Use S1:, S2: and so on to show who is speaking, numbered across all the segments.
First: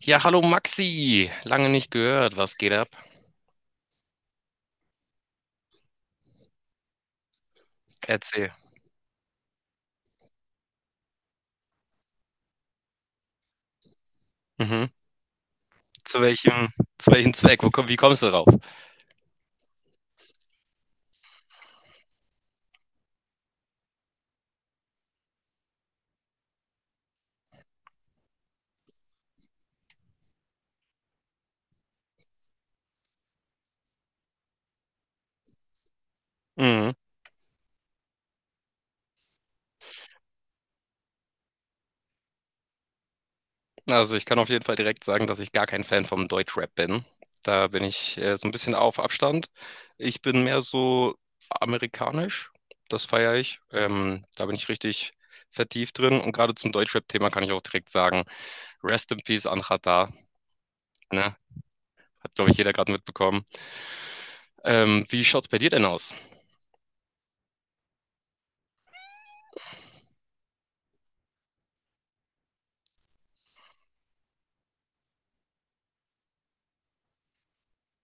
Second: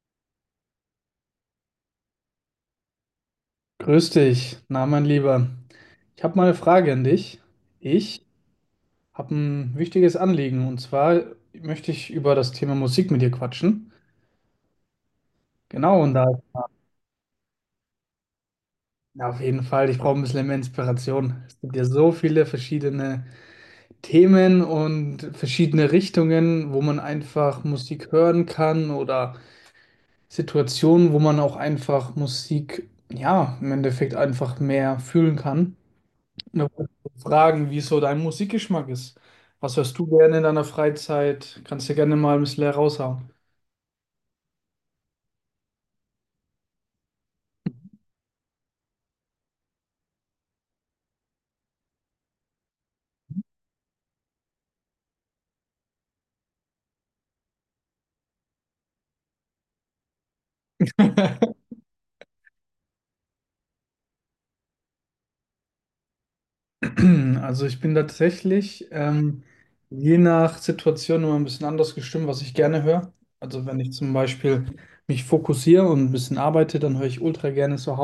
S1: Ja, hallo Maxi, lange nicht gehört. Was geht ab?
S2: Grüß dich, na mein Lieber. Ich habe mal eine Frage an dich. Ich
S1: Erzähl.
S2: habe ein wichtiges Anliegen, und zwar möchte ich über das Thema Musik mit dir quatschen.
S1: Mhm.
S2: Genau, und
S1: Zu
S2: da,
S1: welchem, zu welchem Zweck? Wie kommst du drauf?
S2: na, auf jeden Fall, ich brauche ein bisschen mehr Inspiration. Es gibt ja so viele verschiedene Themen und verschiedene Richtungen, wo man einfach Musik hören kann, oder Situationen, wo man auch einfach Musik, ja, im Endeffekt einfach mehr fühlen kann. Da wollte
S1: Mhm.
S2: ich dich fragen, wie so dein Musikgeschmack ist. Was hörst du gerne in deiner Freizeit? Kannst du gerne mal ein bisschen heraushauen.
S1: Also ich kann auf jeden Fall direkt sagen, dass ich gar kein Fan vom Deutschrap bin. Da bin ich so ein bisschen auf Abstand. Ich bin mehr so amerikanisch, das feiere ich. Da bin ich richtig vertieft drin. Und gerade zum Deutschrap-Thema kann ich auch direkt sagen, Rest in Peace Anhat Da, ne? Hat, glaube ich, jeder gerade mitbekommen. Wie schaut's bei dir denn aus?
S2: Also ich bin tatsächlich je nach Situation immer ein bisschen anders gestimmt, was ich gerne höre. Also wenn ich zum Beispiel mich fokussiere und ein bisschen arbeite, dann höre ich ultra gerne so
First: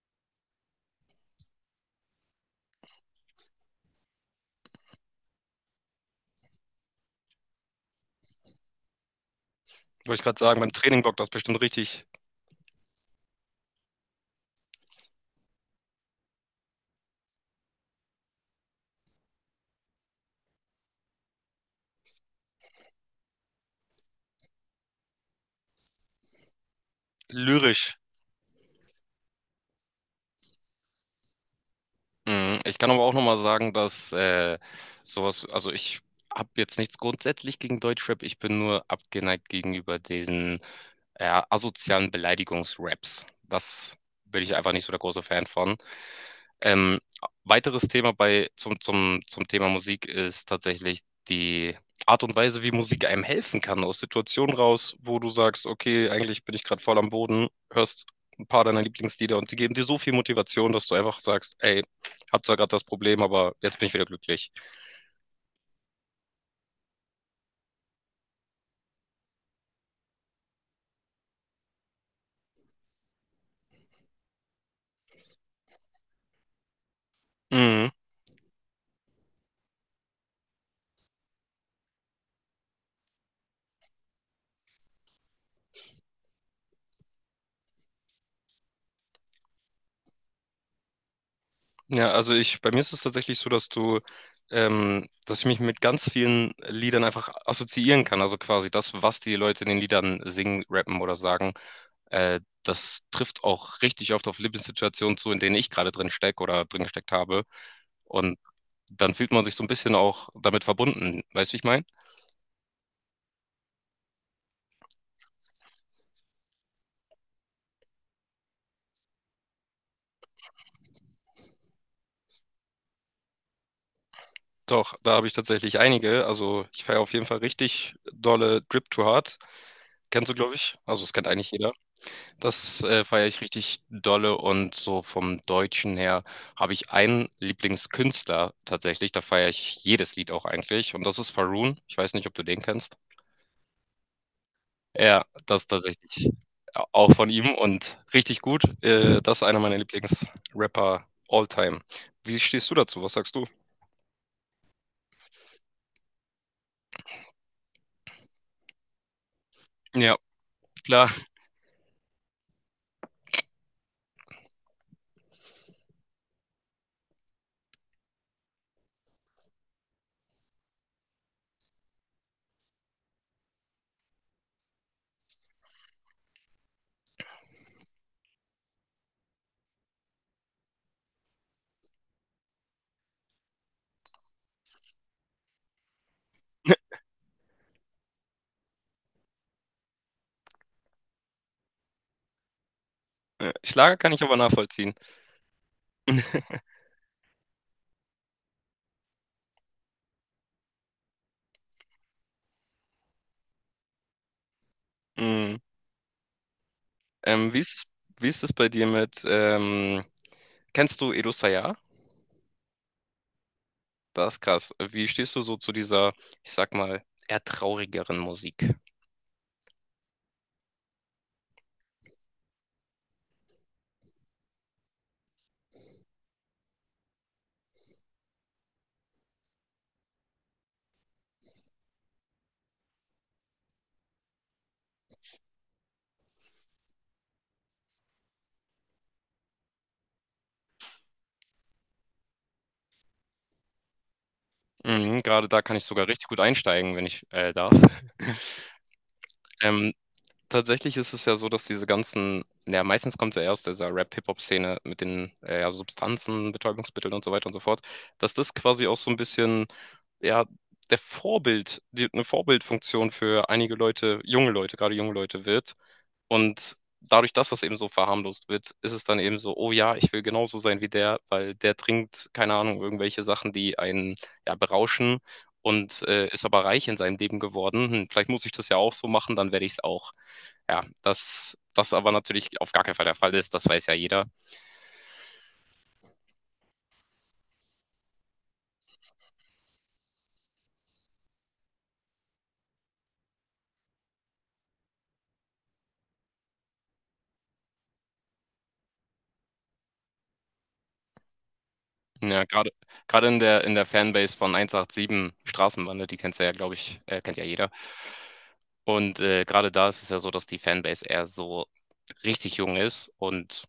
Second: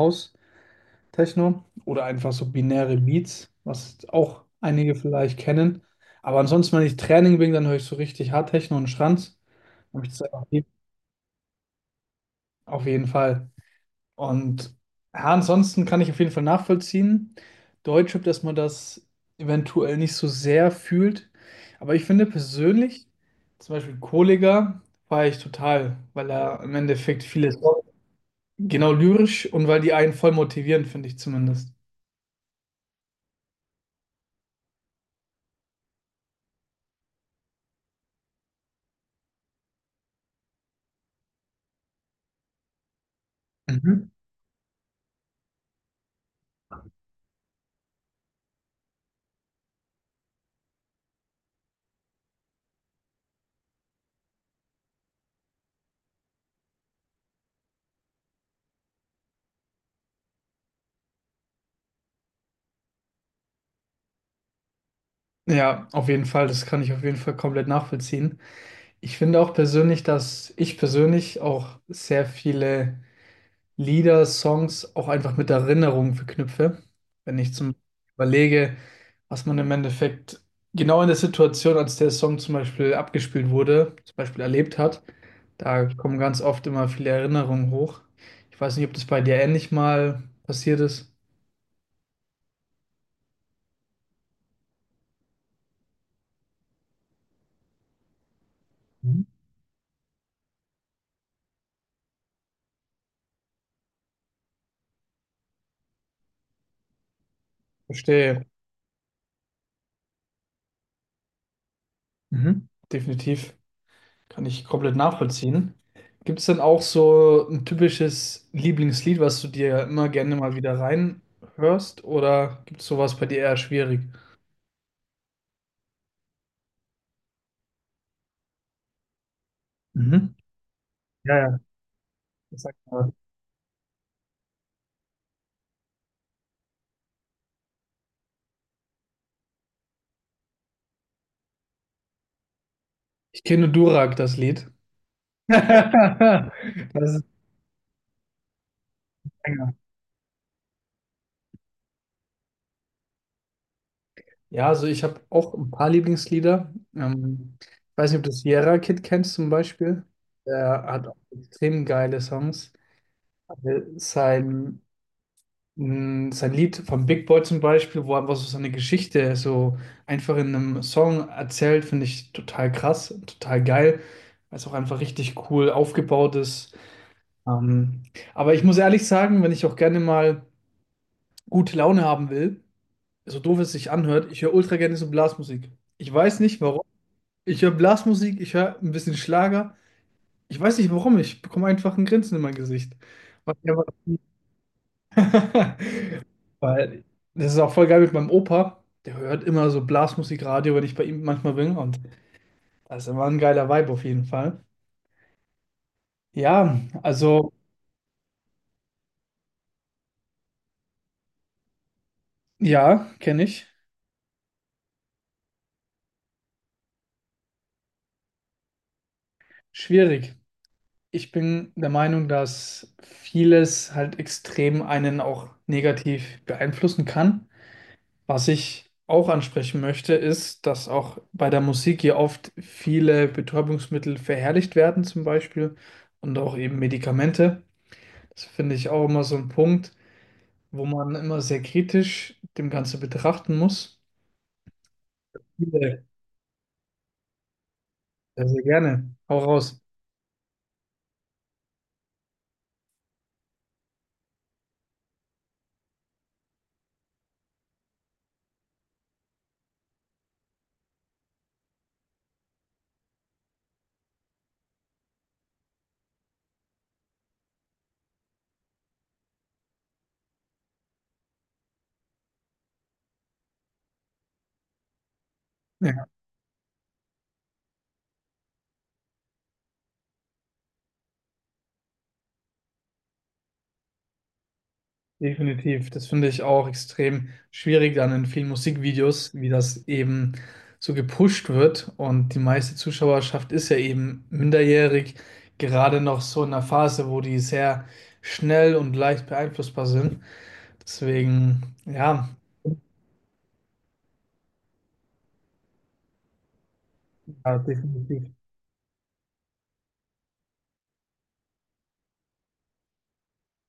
S2: House-Techno oder einfach so binäre Beats, was auch einige vielleicht kennen. Aber ansonsten, wenn ich Training bin, dann höre ich so richtig Hard-Techno und Schranz. Hab ich
S1: Wollte ich gerade sagen, beim Training bockt das bestimmt richtig
S2: Auf jeden Fall. Und ja, ansonsten kann ich auf jeden Fall nachvollziehen, Deutsche, dass man das eventuell nicht so sehr fühlt. Aber ich finde persönlich, zum Beispiel Kollega, feiere ich total, weil er im Endeffekt vieles,
S1: lyrisch.
S2: genau, lyrisch, und weil die einen voll motivieren, finde ich zumindest.
S1: Mhm. Ich kann aber auch nochmal sagen, dass also ich habe jetzt nichts grundsätzlich gegen Deutschrap, ich bin nur abgeneigt gegenüber diesen asozialen Beleidigungsraps. Das
S2: Mhm.
S1: bin ich einfach nicht so der große Fan von. Ähm, Weiteres Thema zum Thema Musik ist tatsächlich die Art und Weise, wie Musik einem helfen kann, aus Situationen raus, wo du sagst, okay, eigentlich bin ich gerade voll am Boden, hörst ein paar deiner Lieblingslieder und die geben dir so viel Motivation, dass du einfach sagst, ey, hab zwar gerade das Problem, aber jetzt bin ich wieder glücklich.
S2: Ja, auf jeden Fall, das kann ich auf jeden Fall komplett nachvollziehen. Ich finde auch persönlich, dass ich persönlich auch sehr viele Lieder, Songs auch einfach mit Erinnerungen verknüpfe. Wenn ich zum
S1: Mhm.
S2: überlege, was man im Endeffekt genau in der Situation, als der Song zum Beispiel abgespielt wurde, zum Beispiel erlebt hat, da kommen ganz oft immer viele Erinnerungen hoch. Ich weiß nicht, ob das bei dir ähnlich mal passiert ist.
S1: Ja, bei mir ist es tatsächlich so, dass ich mich mit ganz vielen Liedern einfach assoziieren kann. Also quasi das, was
S2: Mhm.
S1: die Leute in den Liedern singen, rappen oder sagen. Das trifft auch richtig oft auf Lebenssituationen zu, in denen ich gerade drin stecke oder drin gesteckt habe. Und
S2: Verstehe.
S1: dann fühlt man sich so ein bisschen auch damit verbunden. Weißt du, wie ich meine?
S2: Mhm. Definitiv. Kann ich komplett nachvollziehen. Gibt es denn auch so ein typisches Lieblingslied, was du dir immer gerne mal wieder reinhörst? Oder gibt es sowas bei dir eher schwierig?
S1: Doch, da habe ich tatsächlich einige. Also ich feiere auf jeden Fall richtig dolle Drip to Hard. Kennst du,
S2: Mhm.
S1: glaube ich? Also es kennt
S2: Ja,
S1: eigentlich
S2: ja,
S1: jeder.
S2: das sagt
S1: Das
S2: man.
S1: feiere ich richtig dolle, und so vom Deutschen her habe ich einen Lieblingskünstler tatsächlich. Da feiere ich jedes Lied auch eigentlich. Und das ist Faroon. Ich weiß nicht, ob du den kennst.
S2: Ich kenne Durak, das Lied.
S1: Ja, das tatsächlich a
S2: Das
S1: auch
S2: ist
S1: von ihm und richtig gut. Das ist einer
S2: länger.
S1: meiner Lieblingsrapper all time. Wie stehst du dazu? Was sagst du?
S2: Ja, also ich habe auch ein paar Lieblingslieder. Ich weiß nicht, ob du Sierra Kid kennst zum Beispiel.
S1: Ja,
S2: Der hat
S1: klar.
S2: auch extrem geile Songs. Sein Sein Lied von Big Boy zum Beispiel, wo er einfach so seine Geschichte so einfach in einem Song erzählt, finde ich total krass, total geil, weil es auch einfach richtig cool aufgebaut ist. Ähm, aber ich muss ehrlich sagen, wenn ich auch gerne mal gute Laune haben will, so doof es sich anhört, ich höre ultra gerne so Blasmusik. Ich weiß nicht warum. Ich höre Blasmusik, ich höre ein bisschen Schlager. Ich weiß nicht warum, ich bekomme einfach ein Grinsen in mein Gesicht. Was ich einfach
S1: Schlager kann ich aber nachvollziehen.
S2: weil das ist auch voll geil mit meinem Opa. Der hört immer so Blasmusikradio, wenn ich bei ihm manchmal bin. Und das ist immer ein geiler Vibe auf jeden Fall.
S1: Mhm.
S2: Ja, also
S1: Ähm, wie ist es wie ist es bei dir mit, kennst du Edo Sayar?
S2: ja, kenne ich.
S1: Das ist krass. Wie stehst du so zu dieser, ich sag mal, eher traurigeren Musik?
S2: Schwierig. Ich bin der Meinung, dass vieles halt extrem einen auch negativ beeinflussen kann. Was ich auch ansprechen möchte, ist, dass auch bei der Musik hier oft viele Betäubungsmittel verherrlicht werden, zum Beispiel, und auch eben Medikamente. Das finde ich auch immer so ein Punkt, wo man immer sehr kritisch dem Ganze betrachten muss.
S1: Mhm, grade da kann ich
S2: Viele,
S1: sogar richtig gut einsteigen, wenn ich, darf.
S2: sehr, sehr gerne. Hau raus.
S1: Ähm tatsächlich ist es ja so, dass diese ganzen, ja, meistens kommt es ja aus dieser Rap-Hip-Hop-Szene mit den ja, Substanzen, Betäubungsmitteln und so weiter und so fort, dass das quasi auch so ein bisschen, ja, eine Vorbildfunktion für einige Leute, junge Leute, gerade junge Leute wird. Und dadurch, dass das eben so verharmlost wird, ist es dann eben so, oh ja, ich will genauso sein wie der, weil der trinkt, keine Ahnung, irgendwelche Sachen, die einen ja, berauschen. Und
S2: Ja,
S1: ist aber reich in seinem Leben geworden. Hm, vielleicht muss ich das ja auch so machen, dann werde ich es auch. Ja, dass das aber natürlich auf gar keinen Fall der Fall ist, das weiß ja jeder.
S2: definitiv. Das finde ich auch extrem schwierig dann in vielen Musikvideos, wie das eben so gepusht wird. Und die meiste Zuschauerschaft ist ja eben minderjährig, gerade noch so in einer Phase, wo die sehr schnell und leicht beeinflussbar sind. Deswegen, ja,
S1: Ja, gerade in der Fanbase von 187 Straßenbande, die kennst du ja, glaube ich kennt ja
S2: ja,
S1: jeder.
S2: definitiv.
S1: Und, gerade da ist es ja so, dass die Fanbase eher so richtig jung ist und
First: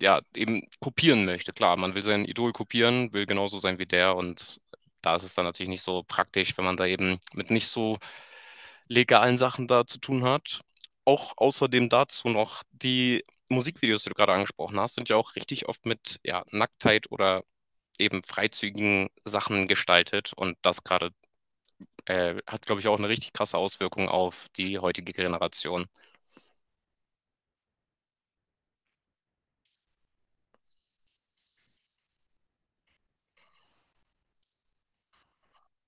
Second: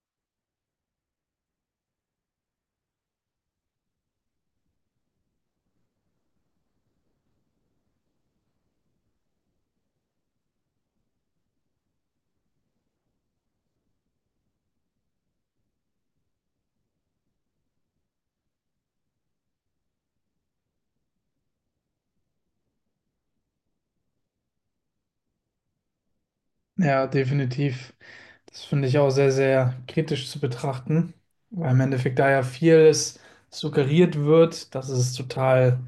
S1: ja, eben kopieren möchte. Klar, man will sein Idol kopieren, will genauso sein wie der, und da ist es dann natürlich nicht so praktisch, wenn man da eben mit nicht so legalen Sachen da zu tun hat. Auch außerdem dazu noch die Musikvideos, die du gerade angesprochen hast, sind ja auch richtig oft mit ja, Nacktheit oder eben freizügigen Sachen gestaltet, und das gerade hat, glaube ich, auch eine richtig krasse Auswirkung auf die heutige Generation.
S2: Ja, definitiv. Das finde ich auch sehr, sehr kritisch zu betrachten, weil im Endeffekt da ja vieles suggeriert wird, dass es total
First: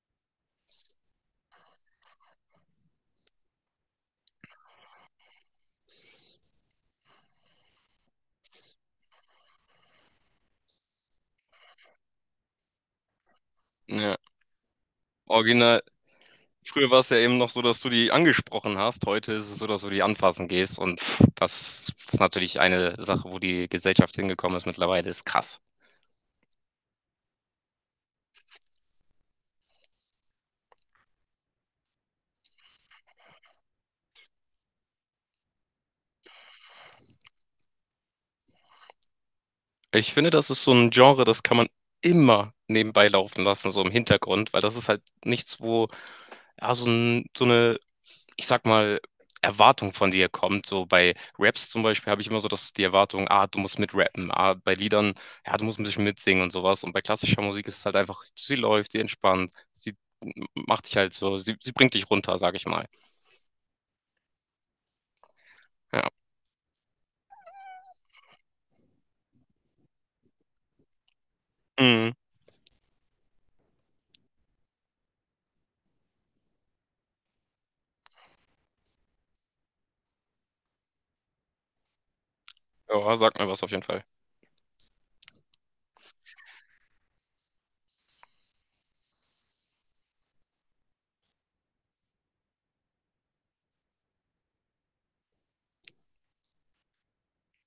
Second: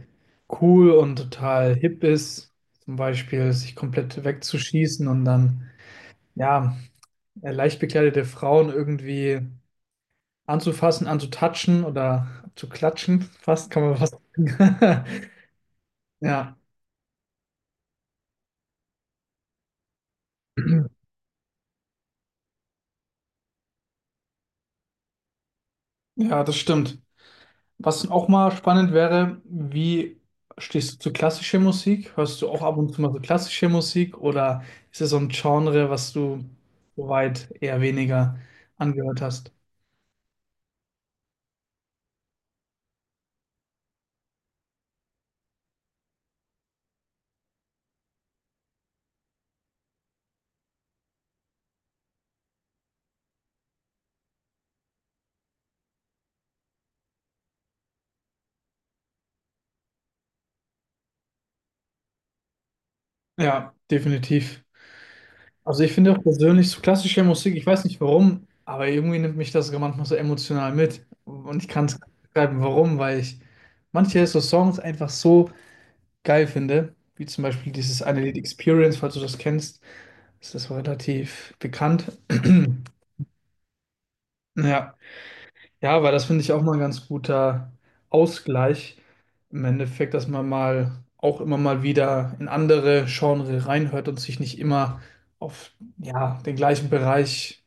S2: cool und total hip ist, zum Beispiel sich komplett wegzuschießen und dann, ja, leicht bekleidete Frauen irgendwie anzufassen, anzutatschen oder zu klatschen, fast kann man
S1: Ja.
S2: fast sagen.
S1: Original,
S2: Ja,
S1: früher war es ja eben noch so, dass du die angesprochen hast. Heute ist es so, dass du die anfassen gehst. Und pff, das ist natürlich eine Sache, wo die Gesellschaft hingekommen ist mittlerweile, ist krass.
S2: ja, das stimmt. Was auch mal spannend wäre, wie stehst du zu klassischer Musik? Hörst du auch ab und zu mal so klassische Musik, oder ist es so ein Genre, was du soweit eher weniger angehört hast?
S1: Ich finde, das ist so ein Genre, das kann man immer nebenbei laufen lassen, so im Hintergrund, weil das ist halt nichts, wo ja, so eine, ich sag mal, Erwartung von dir kommt. So bei Raps zum Beispiel habe ich immer so, dass die Erwartung, ah, du musst mitrappen. Ah, bei Liedern, ja, du musst ein bisschen mitsingen und sowas. Und bei klassischer Musik ist es halt einfach, sie läuft, sie entspannt, sie macht dich halt so, sie bringt dich runter, sag ich mal.
S2: Ja, definitiv. Also ich
S1: Ja.
S2: finde auch persönlich so klassische Musik, ich weiß nicht warum, aber irgendwie nimmt mich das sogar manchmal so emotional mit. Und ich kann es
S1: Mhm.
S2: beschreiben, warum, weil ich manche so Songs einfach so geil finde, wie zum Beispiel dieses eine Lied Experience, falls du das kennst, ist das relativ bekannt.
S1: Ja, sag mir was auf jeden Fall.
S2: Ja, ja, aber das finde ich auch mal ein ganz guter Ausgleich im Endeffekt, dass man mal auch immer mal wieder in andere Genre reinhört und sich nicht immer auf, ja, den gleichen Bereich,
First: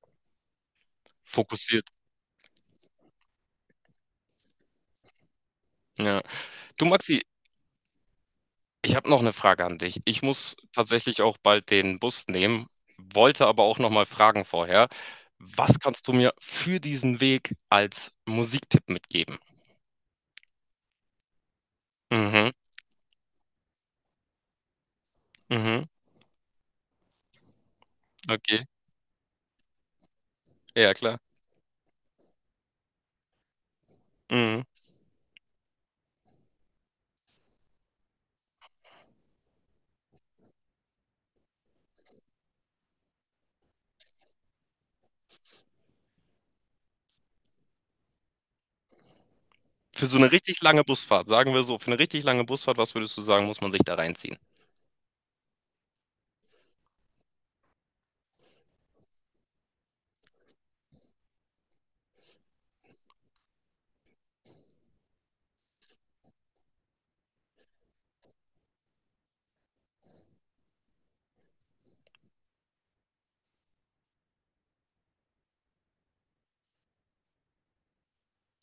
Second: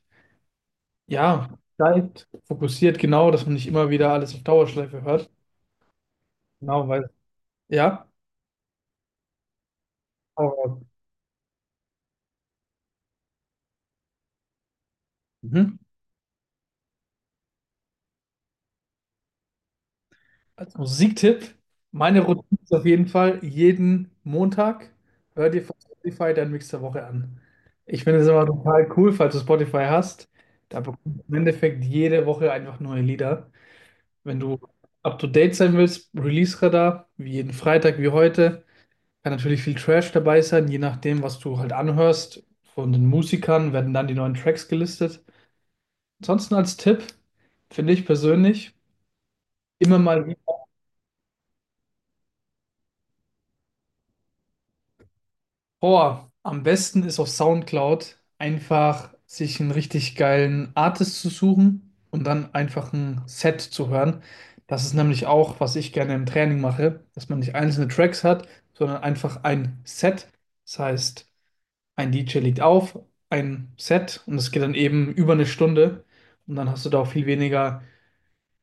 S2: ja,
S1: Fokussiert.
S2: bleibt, fokussiert, genau, dass man nicht immer wieder alles auf Dauerschleife hört.
S1: Ja. Du,
S2: Genau, weil
S1: Maxi,
S2: ja,
S1: ich habe noch eine Frage an dich. Ich muss
S2: aber,
S1: tatsächlich auch bald den Bus nehmen, wollte aber auch noch mal fragen vorher, was
S2: mhm.
S1: kannst du mir für diesen Weg als Musiktipp mitgeben?
S2: Als Musiktipp, meine
S1: Mhm,
S2: Routine ist auf jeden Fall jeden Montag, hör dir von
S1: mhm,
S2: Spotify deinen Mix der Woche an. Ich finde es immer
S1: okay.
S2: total cool, falls du Spotify hast. Da
S1: Ja, klar.
S2: bekommst du im Endeffekt jede Woche einfach neue Lieder. Wenn du
S1: Mhm.
S2: up to date sein willst, Release-Radar, wie jeden Freitag, wie heute. Kann natürlich viel Trash dabei sein, je nachdem, was du halt anhörst. Von den Musikern werden dann die neuen Tracks gelistet. Ansonsten als Tipp, finde ich persönlich, immer
S1: Für so 'ne
S2: mal,
S1: richtig lange Busfahrt, sagen wir so, für 'ne richtig lange Busfahrt, was würdest du sagen, muss man sich da reinziehen?
S2: boah, am besten ist auf SoundCloud einfach sich einen richtig geilen Artist zu suchen und dann einfach ein Set zu hören. Das ist nämlich auch, was ich gerne im Training mache, dass man nicht einzelne Tracks hat, sondern einfach ein Set. Das heißt, ein DJ legt auf, ein Set, und es geht dann eben über eine Stunde, und dann hast du da auch viel weniger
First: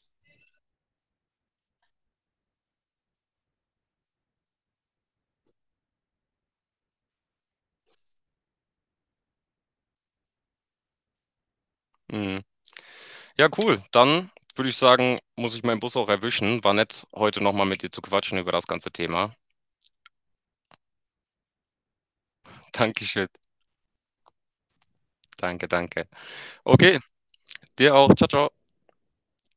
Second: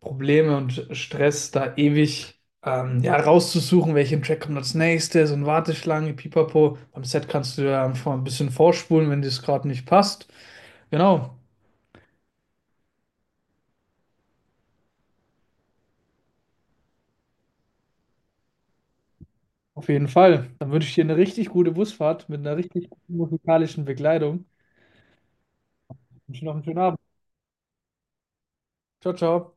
S2: Probleme und Stress, da ewig ja, rauszusuchen, welchen Track kommt als nächstes und Warteschlange, Pipapo. Beim Set kannst du ja einfach ein bisschen vorspulen, wenn dir es gerade nicht passt. Genau,
S1: Mhm. Ja, cool. Dann würde ich sagen, muss ich meinen Bus auch erwischen. War nett, heute noch mal mit dir zu quatschen über das ganze Thema.
S2: auf jeden Fall. Dann wünsche ich dir eine richtig gute Busfahrt mit einer richtig guten
S1: Dankeschön.
S2: musikalischen Begleitung.
S1: Danke, danke.
S2: Ich wünsche dir noch einen schönen Abend.
S1: Okay, dir auch. Tschau, tschau.
S2: Ciao, ciao.